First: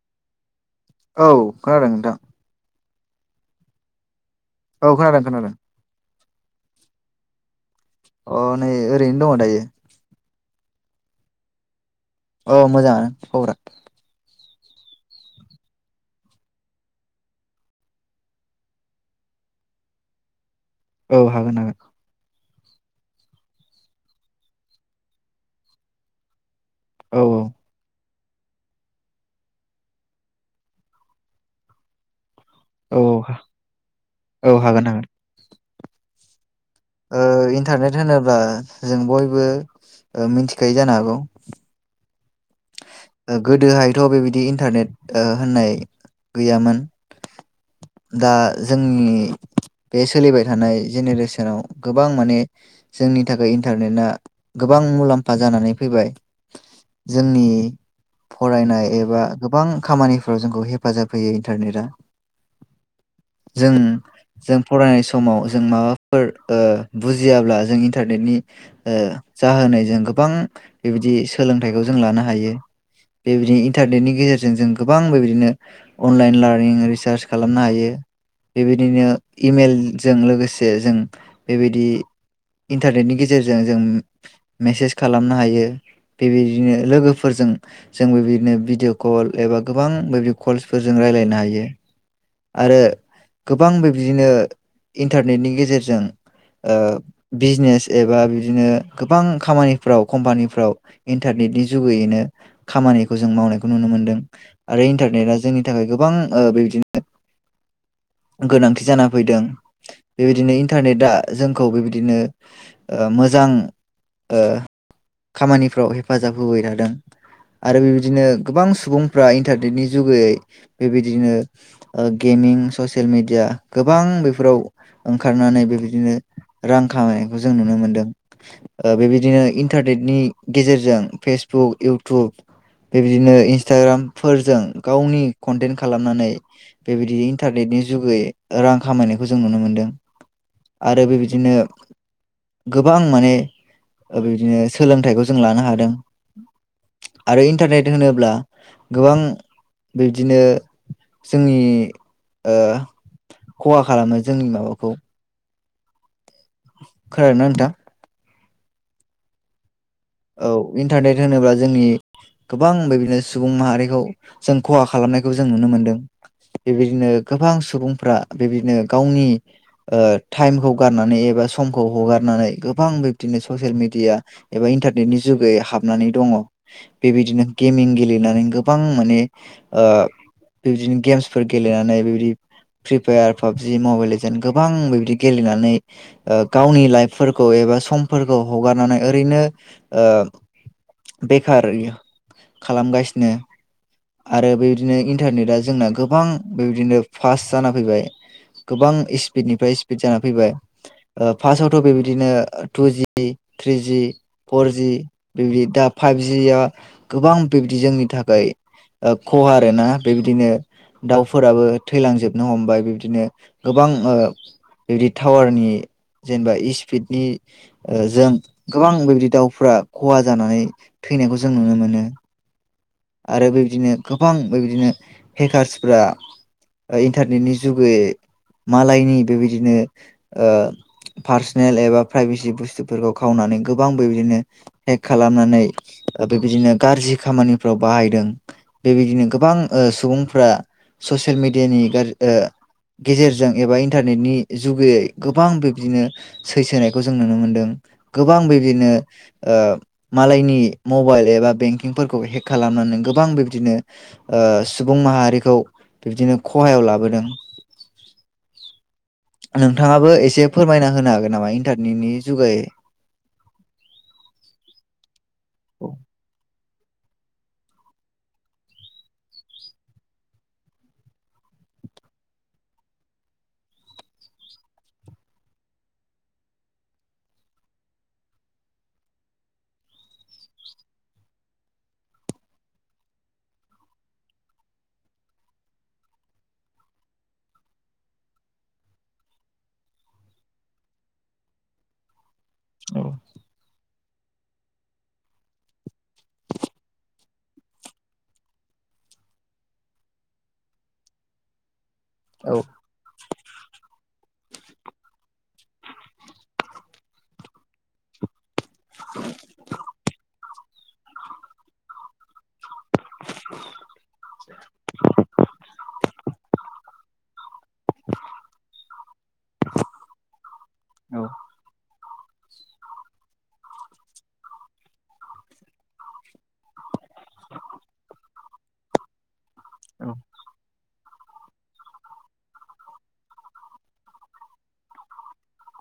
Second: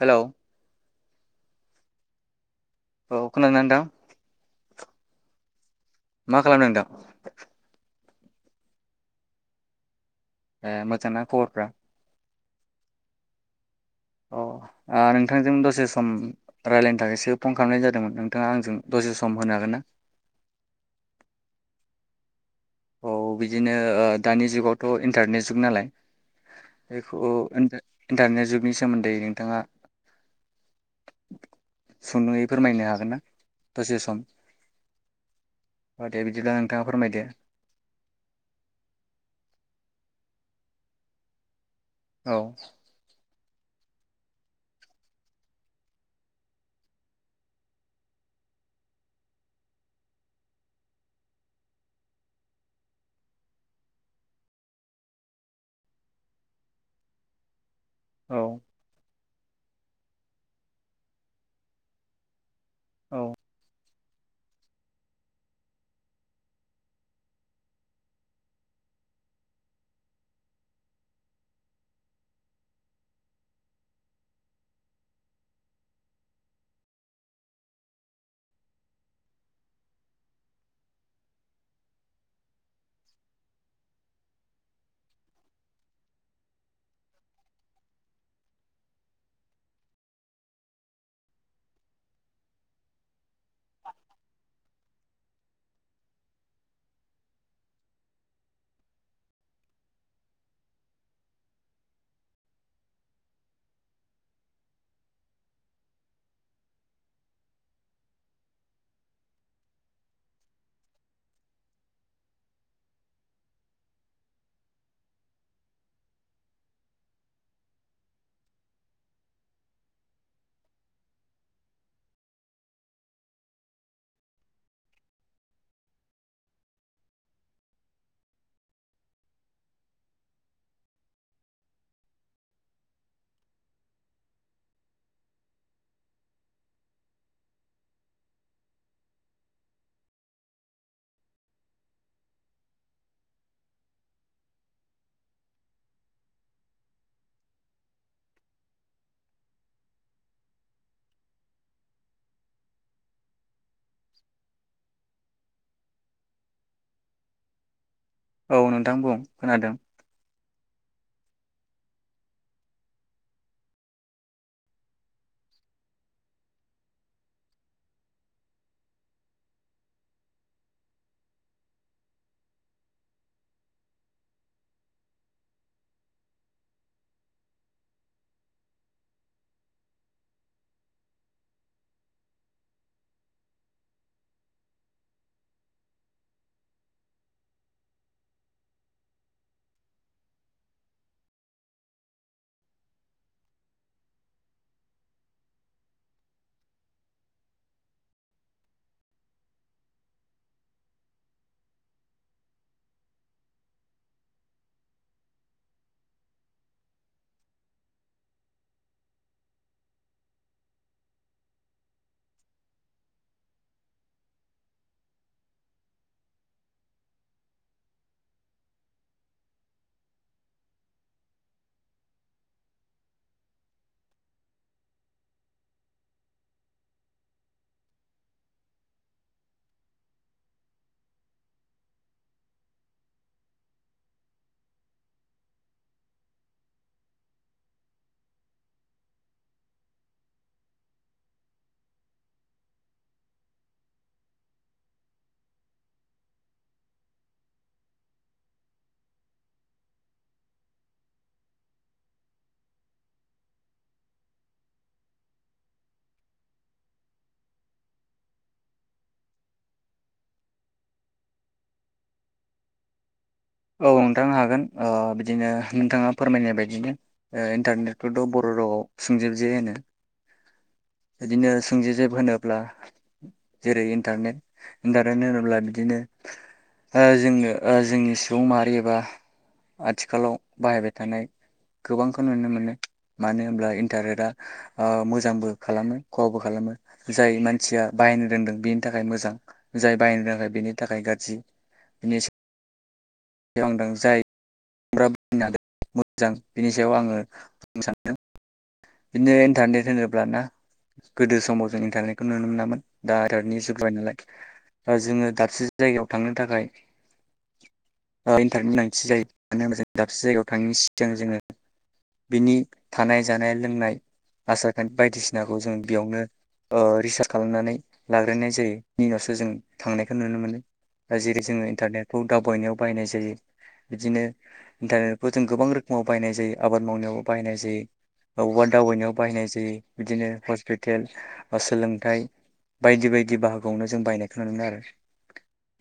Hello औ खोनादों नोंथां औ खोनादोंना नोंथां औ खोनादों खोनादों मा खालामदों नोंथां अ नै ओरैनो दङ दायो ए मोजांना खबरफ्रा औ मोजां खबरा अ ओ नोंथांजों दसे सम रायज्लायनो थाखायसो फन खालामनाय जादोंमोन नोंथाङा आंजों दसे सम होनो हागोन ना औ हागोन हागोन औ बिदिनो ओ दानि जुगावथ' इन्टारनेट जुग नालाय औ [unintelligible] इन्टारनेट जुगनि सोमोन्दै नोंथाङा सुंद'यै फोरमायनो औ हागोन ना दसे सम औ हागोन हागोन [unintelligible] थाङा फोरमायदो ओ इन्टारनेट होनोब्ला जों बयबो मिथिखायो जानो हागौ औ गोदोहायथ' बेबायदि इन्टारनेट होननाय गैयामोन दा जोंनि बे सोलिबाय थानाय जेनेरेसनाव गोबां माने जोंनि थाखाय इन्टारनेटआ गोबां मुलाम्फा जानानै फैबाय जोंनि औ फरायनाय एबा गोबां खामानिफोराव जोंखौ हेफाजाब होयो इन्टारनेटआ औ जों जों फरायनाय समाव जों माबाफोर ओ बुजियाब्ला जों इन्टारनेटनि ओ जाहोनै जों गोबां बेबायदि सोलोंथाइखौ जों लानो हायो बेबायदिनो इन्टारनेटनि गेजेरजों जों गोबां बेबायदिनो अनलाइन लार्निं रिसार्च खालामनो हायो बेबायदिनो इमेलजों लोगोसे जों बेबायदि इन्टारनेटनि गेजेरजों जों मेसेज खालामनो हायो बेबायदि बिदिनो लोगोफोरजों जोंबो बिदिनो भिडिअअ कल एबा गोबां बि कलसफोरजों रायज्लायनो हायो आरो गोबांबो बेबायदिनो इन्टारनेटनि गेजेरजों ओ बिजनेस एबा बिदिनो गोबां खामानिफ्राव कम्पानिफ्राव इन इन्टारनेटनि जुगैयैनो खामानिखौ जों मावनायखौ नुनो मोनदों आरो इन्टारनेटआ जोंनि थाखाय गोबां ओ बेबायदिनो गोनांथि जाना फैदों बेबायदिनो इन्टारनेटआ जोंखौ बेबायदिनो ओ मोजां ओ खामानिफ्राव हेफा हेफाजाब होबाय थादों आरो बेबायदिनो गोबां सुबुंफ्रा इन्टारनेटनि जुगैयै बेबायदिनो गेमिं ससियेल मेडिया गोबां बेफोराव ओंखारनानै बेबायदिनो रां खामायनायखौ जों नुनो मोनदों ओ बेबायदिनो इन्टारनेटनि गेजेरजों जों फेसबुक इउटुब बेबायदिनो इन्सटाग्राम फोरजों गावनि कनटेन्ट खालामनानै बेबायदि इन्टारनेटनि जुगै रां खामायनायखौ जों नुनो मोनदों आरो बेबायदिनो गोबां माने बेदिनो सोलोंथाइखौ जों लानो हायो आरो इन्टारनेट होनोब्ला गोबां बिब्दिनो जोंनि ओ खहा खालामो जोंनि माबाखौ खोनादोंना नोंथां औ नोंथां बुं खोनादों औ इन्टारनेट होनोब्ला जोंनि गोबां बेबादिनो सुबुं माहारिखौ जों खहा खालामनायखौ जों नुनो मोनदों बेबायदिनो गोबां सुबुंफ्रा बेबायदिनो गावनि ओ टाइमखौ गारनानै एबा समखौ हगारनानै गोबां बिब्दिनो ससियेल मिडिया एबा इन्टारनेट नि जुगै हाबनानै दङ बेबायदिनो गेमिं गेलेनानै गोबां माने ओ बेबायदिनो गेम्सफोर गेलेनानै बेबायदि फ्रि फायार पाबजि मबाइल लजन् गोबां बेबदि गेलेनानै गावनि ओ लाइफफोरखौ एबा समफोरखौ हगारनानै ओरैनो ओ बेखार खालामगासिनो आरो बेबायदिनो इन्टारनेटआ जोंना गोबां बेबायदिनो फास्ट जाना फैबाय गोबां स्पिडनिफ्राय स्पिड जाना फैबाय ओ फास्स्टआवथ' बेबायदिनो टुजि थ्रिजि फरजि बेबदि दा फाइबजिया गोबां बिबदि जोंनि थाखाय ओ खहा आरोना बेबदिनो दाउफोराबो थैलांजोबनो हमबाय बिबदिनो गोबांओ बिबदि टावारनि जेनेबा स्पिडनि जों गोबां बिबायदि दाउफोरा खहा जानानै थैनायखौ जों नुनो मोनो आरो बेबायदिनो गोबां बेबायदिनो हेकार्सफोरा इन्टारनेटनि जुगैै मालायनि बेबायदिनो ओ पार्सनेल एबा प्राइभेसि बुस्थुफोरखौ खावनानै गोबां बेबायदिनो हेक खालामनानै बेबायदिनो गाज्रि खामानि फ्राव बाहायदों बेबायदिनो गोबां ओ सुबुंफ्रा ससियेल मेडियानि गा ओ गेजेरजों एबा इन्टारनेटनि जुगैयै गोबां बिब्दिनो सैसोनायखौ जों नुनो मोनदों गोबां बिब्दिनो ओ मालायनि मबाइल एबा बेंकिंफोरखौ हेक खालामनानै गोबां बिब्दिनो ओ सुबुं माहारिखौ बिब्दिनो खहायाव लाबोदों नोंथाङाबो एसे फोरमायना होनो हागोन नामा इन्टारनेटनि जुगायै औ नोंथां हागोन ओ बिदि बिदिनो औ नोंथाङा फोरमायनाय बायदि बिदिनो ओ इन्टारनेटखौथ' बर' रावआव सुंजोब जे होनो बिदिनो सुंजोजेब होनोब्ला जेरै इन्टारनेट इन्टारनेट होनोब्ला बिदिनो ओ जोंनो ओ जोंनि सुबुं माहारि एबा आथिखालाव बाहायबाय थानाय गोबांखौ नुनो मोनो मानो होनब्ला इन्टारनेटआ ओ मोजांबो खालामो खहाबबो खालामो जाय मानसिया बाहायनो रोंदों बेनि थाखाय मोजां जाय बाहायनो रोङाखै बेनि थाखाय गाज्रि बेनि औ दों जाय [unintelligible] हादों मोजां बिनि सायाव आङो बुंनो सानदों। बिदिनो इन्टारनेट होनोब्लाना गोदो समाव जों इन्टारनेटखौ नुनो औ मोनामोन दा इन्टारनेटनि जुग जाबाय नालाय। जोङो दाबसे जायगायाव थांनो थाखाय थांनो गोनांथि जायो मानो होनब्ला जों दाबसे जायगायाव थांनायनि सिगां जोङो बिनि थानाय जानाय लोंनाय आसार खान्थि बायदिसिनाखौ जों बेयावनो ओ रिसार्च खालामनानै लाग्रोनाय जायो नि उनावसो जों थांनायखौ नुनो मोनो औ दा जेरै जोङो इन्टारनेटखौ दावबायनायाव बाहायनाय जायो। बिदिनो इन्टारनेटफोर जों गोबां रोखोमाव बाहायनाय जायो आबाद मावनायाव बाहायनाय जायो। बबेबा दावबायनायाव बाहायनाय जायो। बिदिनो हस्पिटेल बा सोलोंथाइ बायदि बायदि बाहागोआवनो जों बायनायखौ नुनो मोनो आरो।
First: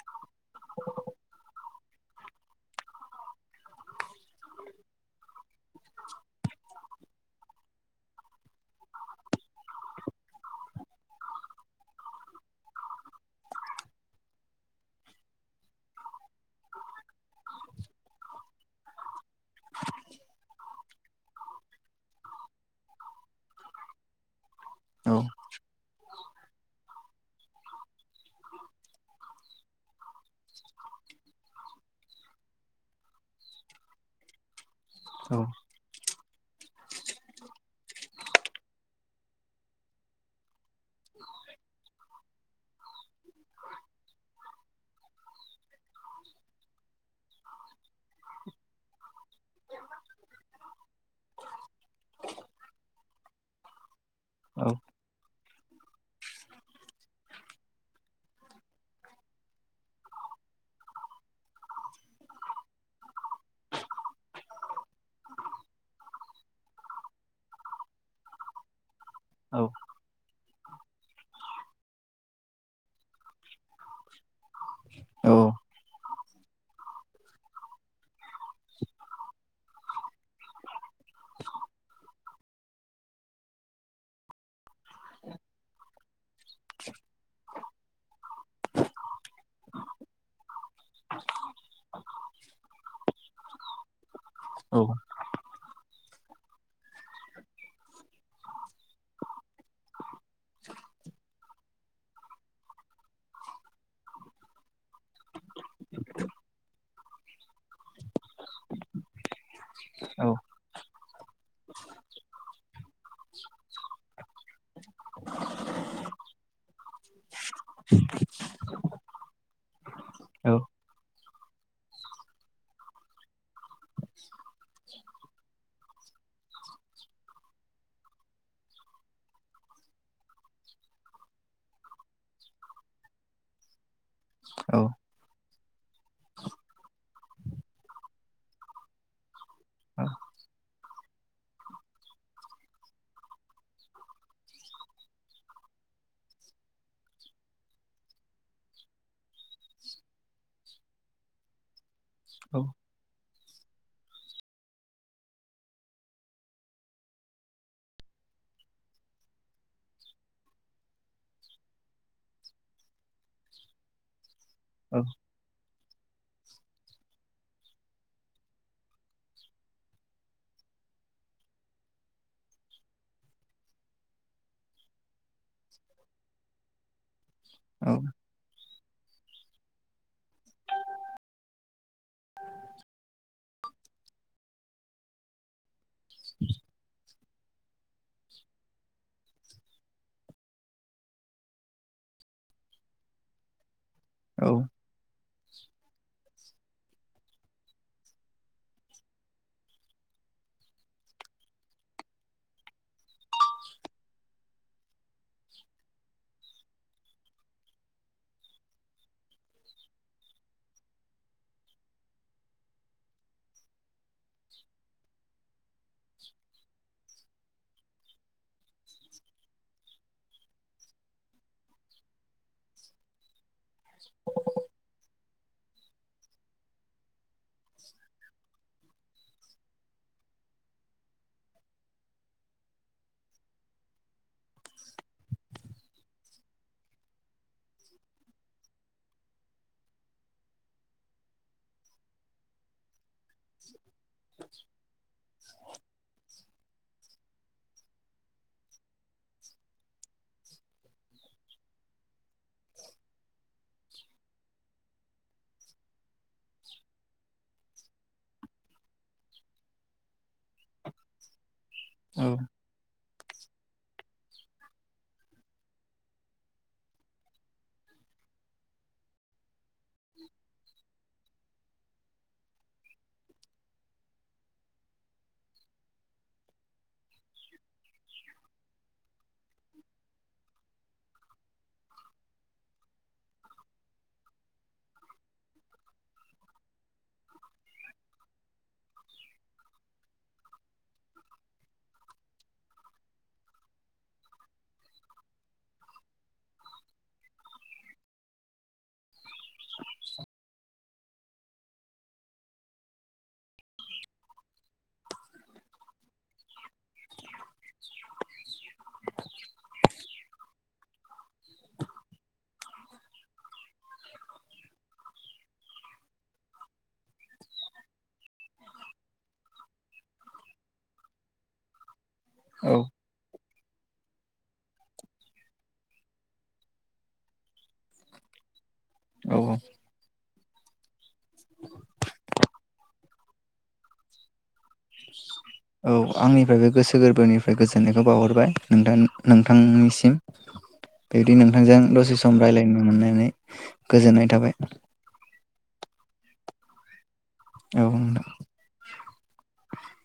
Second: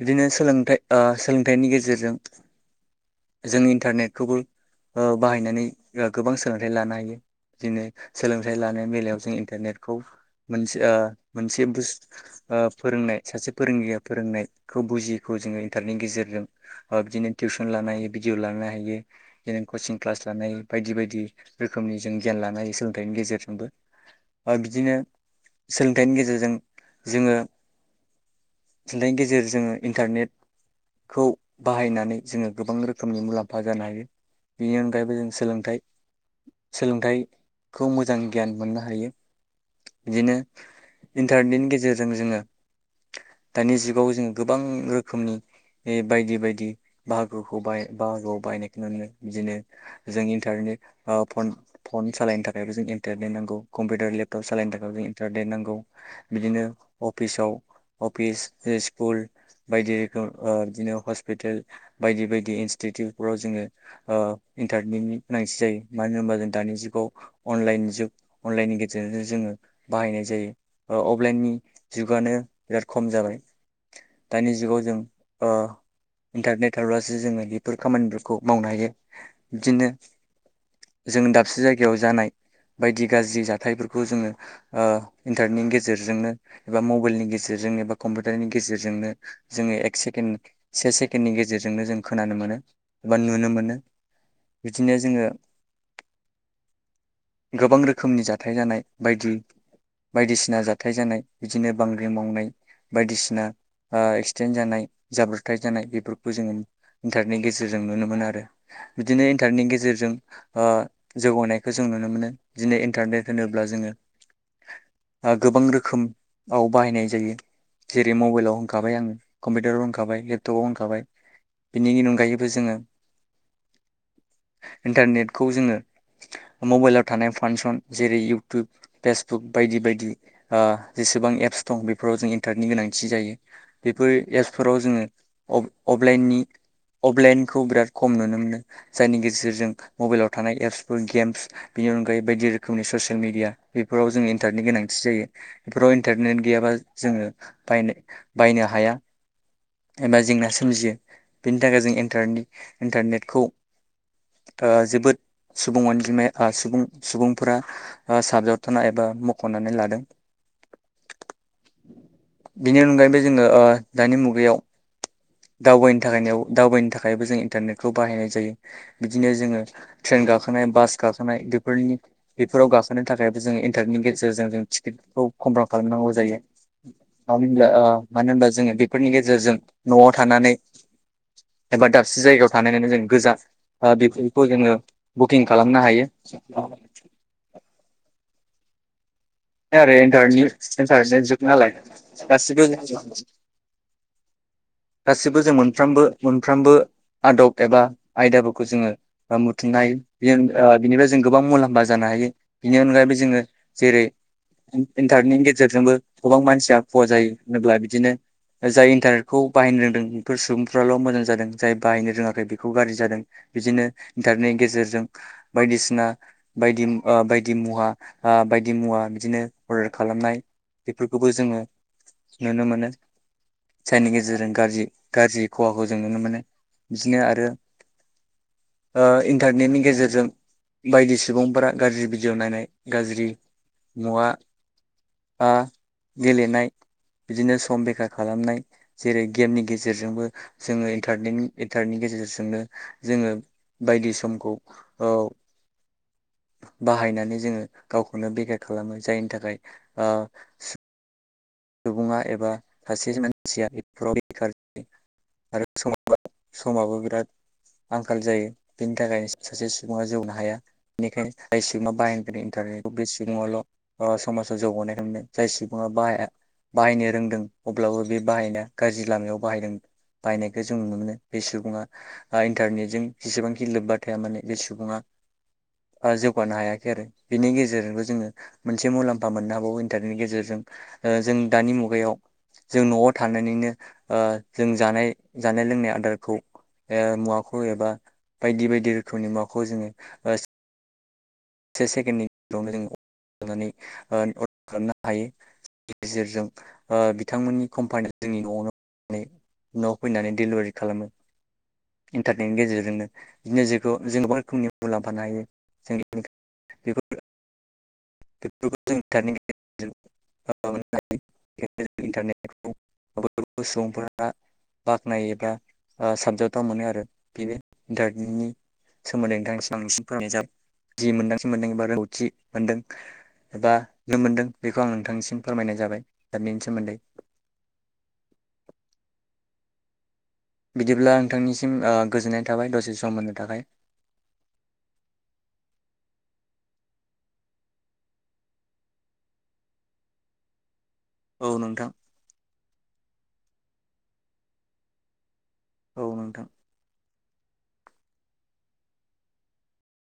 बिदिनो सो सोलोंथाइ ओ सोलोंथाइनि गेजेर गेजेरजों जों इन्टारनेटखौबो ओ बाहायनानै गोबां सोलोंथाइ लानो हायो। बिदिनो सोलोंथाइ लानाय बेलायाव जों इन्टारनेटखौ मोनसे ओ मोनसे बुस ओ फोरोंनाय सासे फोरोंगिरिया फोरोंनायखौ बुजियखौ जोङो इन्टारनेटनि गेजेरजों ओ बिदिनो टिउसन लानो हायो भिडिअ लानो हायो बिदिनो कचिं क्लास लानो हायो बायदि बायदि रोखोम जों गियान लानो हायो सोलोंथाइनि गेजेरजोंबो ओ बिदिनो औ सोलोंथाइनि गेजेरजों जोङो थुनलाइनि गेजेर जोङो इन्टारनेट खौ बाहायनानै जोङो गोबां रोखोमनि मुलाम्फा जानो हायो बेनि अनगायैबो जों औ सोलोंथाइ सोलोंथाइखौ मोजां गियान मोननो हायो बिदिनो इन्टारनेटनि गेजेरजों जोङो दानि जुगाव जोङो गोबां रोखोमनि बायदि बायदि बाहागोखौ बाय बाहागोआव बायनायखौ नुनो बिदिनो जों इन्टारनेट ओ फन फन सालायनो थाखायबो जों इन्टारनेट नांगौ कम्पिउटार लेपटप सालायनो थाखाय जों इन्टारनेट नांगौ। बिदिनो अफिसाव अफिस स्कुल बायदि रोखोम ओ बिदिनो हस्पिटेल बायदि बायदि इनस्टिटिउटफोराव जोङो इन्टारनेटनि गोनांथि जायो मानो होनबा जों दानि जुगाव अनलाइ जुग अनलाइननि गे जेरजों जोङो औ बाहायनाय जायो। ओ अफलाइननि जुगानो बिराद खम जाबाय दानि जुगाव जों औ ओ इन्टारनेट थाबब्लासो जोङो बेफोर खामानिफोरखौ मावनो हायो बिदिनो जों दा बसे जायगायाव जानाय बायदि गाज्रि जाथायफोरखौ जोङो ओ इन्टारनेटनि गेजेरजोंनो एबा मबाइलनि गेजेरजोंनो एबा कम्पिउटारनि गेजेरजोंनो जोङो एक सेकेणड से सेकेणडनि गेजेरजोंनो जों खोनानो मोनो एबा नुनो मोनो। बिदिनो जोङो गोबां रोखोमनि जाथाय जानाय बायदि बायदिसिना जाथाय जानाय बिदिनो बांग्रि मावनाय बायदिसिना एक्सिडेन्ट जानाय जाब्रबथाय जानाय बेफोरखौ जोङो इन्टारनेटनि गेजेरजों नुनो मोनो आरो बिदिनो इन्टारनेटनि गेजेरजों ओ जौगानायखौ जों नुनो मोनो बिदिनो इन्टारनेट होनोब्ला जोङो गोबां रोखोमाव बाहायनाय जायो जेरै मबाइलाव होनखाबाय आङो कम्पिउटाराव होनखाबाय लेपटपाव होनखाबाय बिनिनि अनगायैबो जोङो इन्टारनेटखौ जोङो मोबाइलाव थानाय फांसन जेरै इउटुब फेसबुक बायदि बायदि जेसेबां एप्स दं बेफोराव जों इन्टारटनि गोनांथि जायो। बेफोर एपसफोराव जोङो अप-अफलाइननि अफलाइनखौ बिराद खम नुनो मोनो जायनि गेजेरजों मोबाइलाव थानाय एप्स एपस बिनि अनगायै बायदि रोखोमनि ससियेल मिडिया बेफोराव जों इन्टारनेटनि गोनांथि जायो बेफोराव इन्टारनेट गैयाबा जोङो बायनो बायनो हाया एबा जेंना सोमजियो बेनि थाखाय जों इन्टारनि इन्टारनेटखौ ओ जोबोद सुबुं अनजिमाया ओ सुबुं सुबुंफोरा ओ साबजावथाना एबा मख'नानै लादों। बिनि अनगायैबो जोङो ओ दानि मुगायाव दावबायनो नि थाखाय दावबायनो थाखायबो जों इन्टारनेटखौ बाहायनाय जायो बिदिनो जोङो ट्रेन गाखोनाय बास गाखोनाय बेफोरनि बेफोराव गाखोनो थाखायबो जो इन्टारनेटनि गेजेरजों जों टिकेटखौ कनफार्म खालामनांगौ जायो। मानो होनब्ला औ ओ मानो होनब्ला जोङो। फोरनि गेजेरजों न'आव थानानै एबा दाबसे जायगायाव थानानै जों गोजा बेफोरखौ जोङो बुकिं खालामनो हायो। [inaudible] आरो इन्टारनि इन्टारनेट जुग नालाय गासिबो गासिबो जों मोनफ्रोमबो मोनफ्रोमबो आदब एबा आयदाफोरखौ जोङो बुथुमनो हायो ओ बिनिफ्राय जों गोबां मुलाम्फा जानो हायो बिनि अनगायैबो जोङो जेरै इन्टारनेटनि गेजेरजोंबो गोबां मानसिया खहा जायो होनोब्ला बिदिनो जाय इन्टारनेटखौ बाहायनो रोंदों बेफोर सुबुंफ्राल' मोजां जादों जाय बाहायनो रोङाखै बेखौ गाज्रि जादों बिदिनो इन्टारनेटनि गेजेरजों बायदिसिना बायदि ओ बाय दि मुवा ओ बायदि मुवा बिदिनो अर्डार खालामनाय बेफोरखौबो जोङो नुनो मोनो। जायनि गेजेरजों गाज्रि गाज्रि खहाखौ जों नुनो मोनो बिदिनो आरो ओ इन्टारनेटनि गेजेरजों बायदि सुबुंफोरा गाज्रि भिडिय' नायनाय गाज्रि मुवा आ गेलेनाय बिदिनो सम बेखार खालामनाय जेरै गेमनि गेजेरजोंबो जोङो इन्टारने इन्टारनेटनि गेजेरजोंनो जोङो बायदि समखौ औ बाहायनानै जोङो गावखौनो बेखार खालामो जायनि थाखाय ओ सुबुङा एबा सासे मानसिया बेफोराव बेखार जायो आरो सम समाबो बिराद आंखाल जायो बेनि थाखायनो सासे सुबुङा जौनो हाया। बेनिखायनो जाय सुबुङा बाहाय [unintelligible] इन्टारनेखौ बे सुबुङाल' समाजाव ओ जौगानायखौ मोनो जाय सुबुङा बाहाया। बाहायनो रोंदों अब्लाबो बे बाहायनाया गाज्रि लामायाव बाहायदों। बायनायखौ जों नुनो मोनो। बे सुबुङा इन्टारनेटजों जेसेबांखि लोब्बा थाया माने बे सुबुङा जौगानो हायाखै आरो बेनि गेजेरजोंबो जोङो मोनसे मुलाम्फा मोननो हाबावो इन्टारनेटनि गेजेरजों जों दानि मुगायाव जों न'आव थानानैनो ओ जों जानाय जानाय लोंनाय आदारखौ मुवाखौ एबा बायदि बायदि रोखोमनि मुवाखौ जोङो ओ से सेकेणडनि गेजावनो जों अर्डार खालामनो ओ हायोनि गेजेरजों ओ बिथांमोननि कम्पानिया जोंनि न'आवनो न'आव फैनानै डेलिभारि खालामो इन्टारनेटनि गेजेरजोंनो बिदिनो जेखौ जों गोबां रोखोमनि मुलामफानो हायो जों। [unintelligible] बेफोर [inaudible] बेफोरखौ जों इन्टारनेट नि जेरजों [unintelligible] सुबुंफोरा बाख्नायोब्ला साबजाबथाव मोनो आरो बे इन्टारनेटनि सोमोन्दै नोंथांसिम फोरमनायाब जाबाय जि मोन्दांथि मोनदों एबा‌ रोंगौथि खि मोन्दों। औ एबा नुनो मोनदों बेखौ आं नोंथांनिसिम फोरमायनाय जाबाय दा बेनि सोमोन्दै औ बिदिब्ला नोंथांनिसिम ओ गोजोन्नाय थाबाय दसे सम होनो थाखाय औ आंनिफ्राय बे गोसो गोरबोनिफ्राय गोजोननायखौ बावहरबाय नोंथां नोंथांनिसिम बिदि औ नोंथांजों नोंथां दसे सम रायज्लायनो मोननानै गोजोननाय थाबाय औ नोंथां औ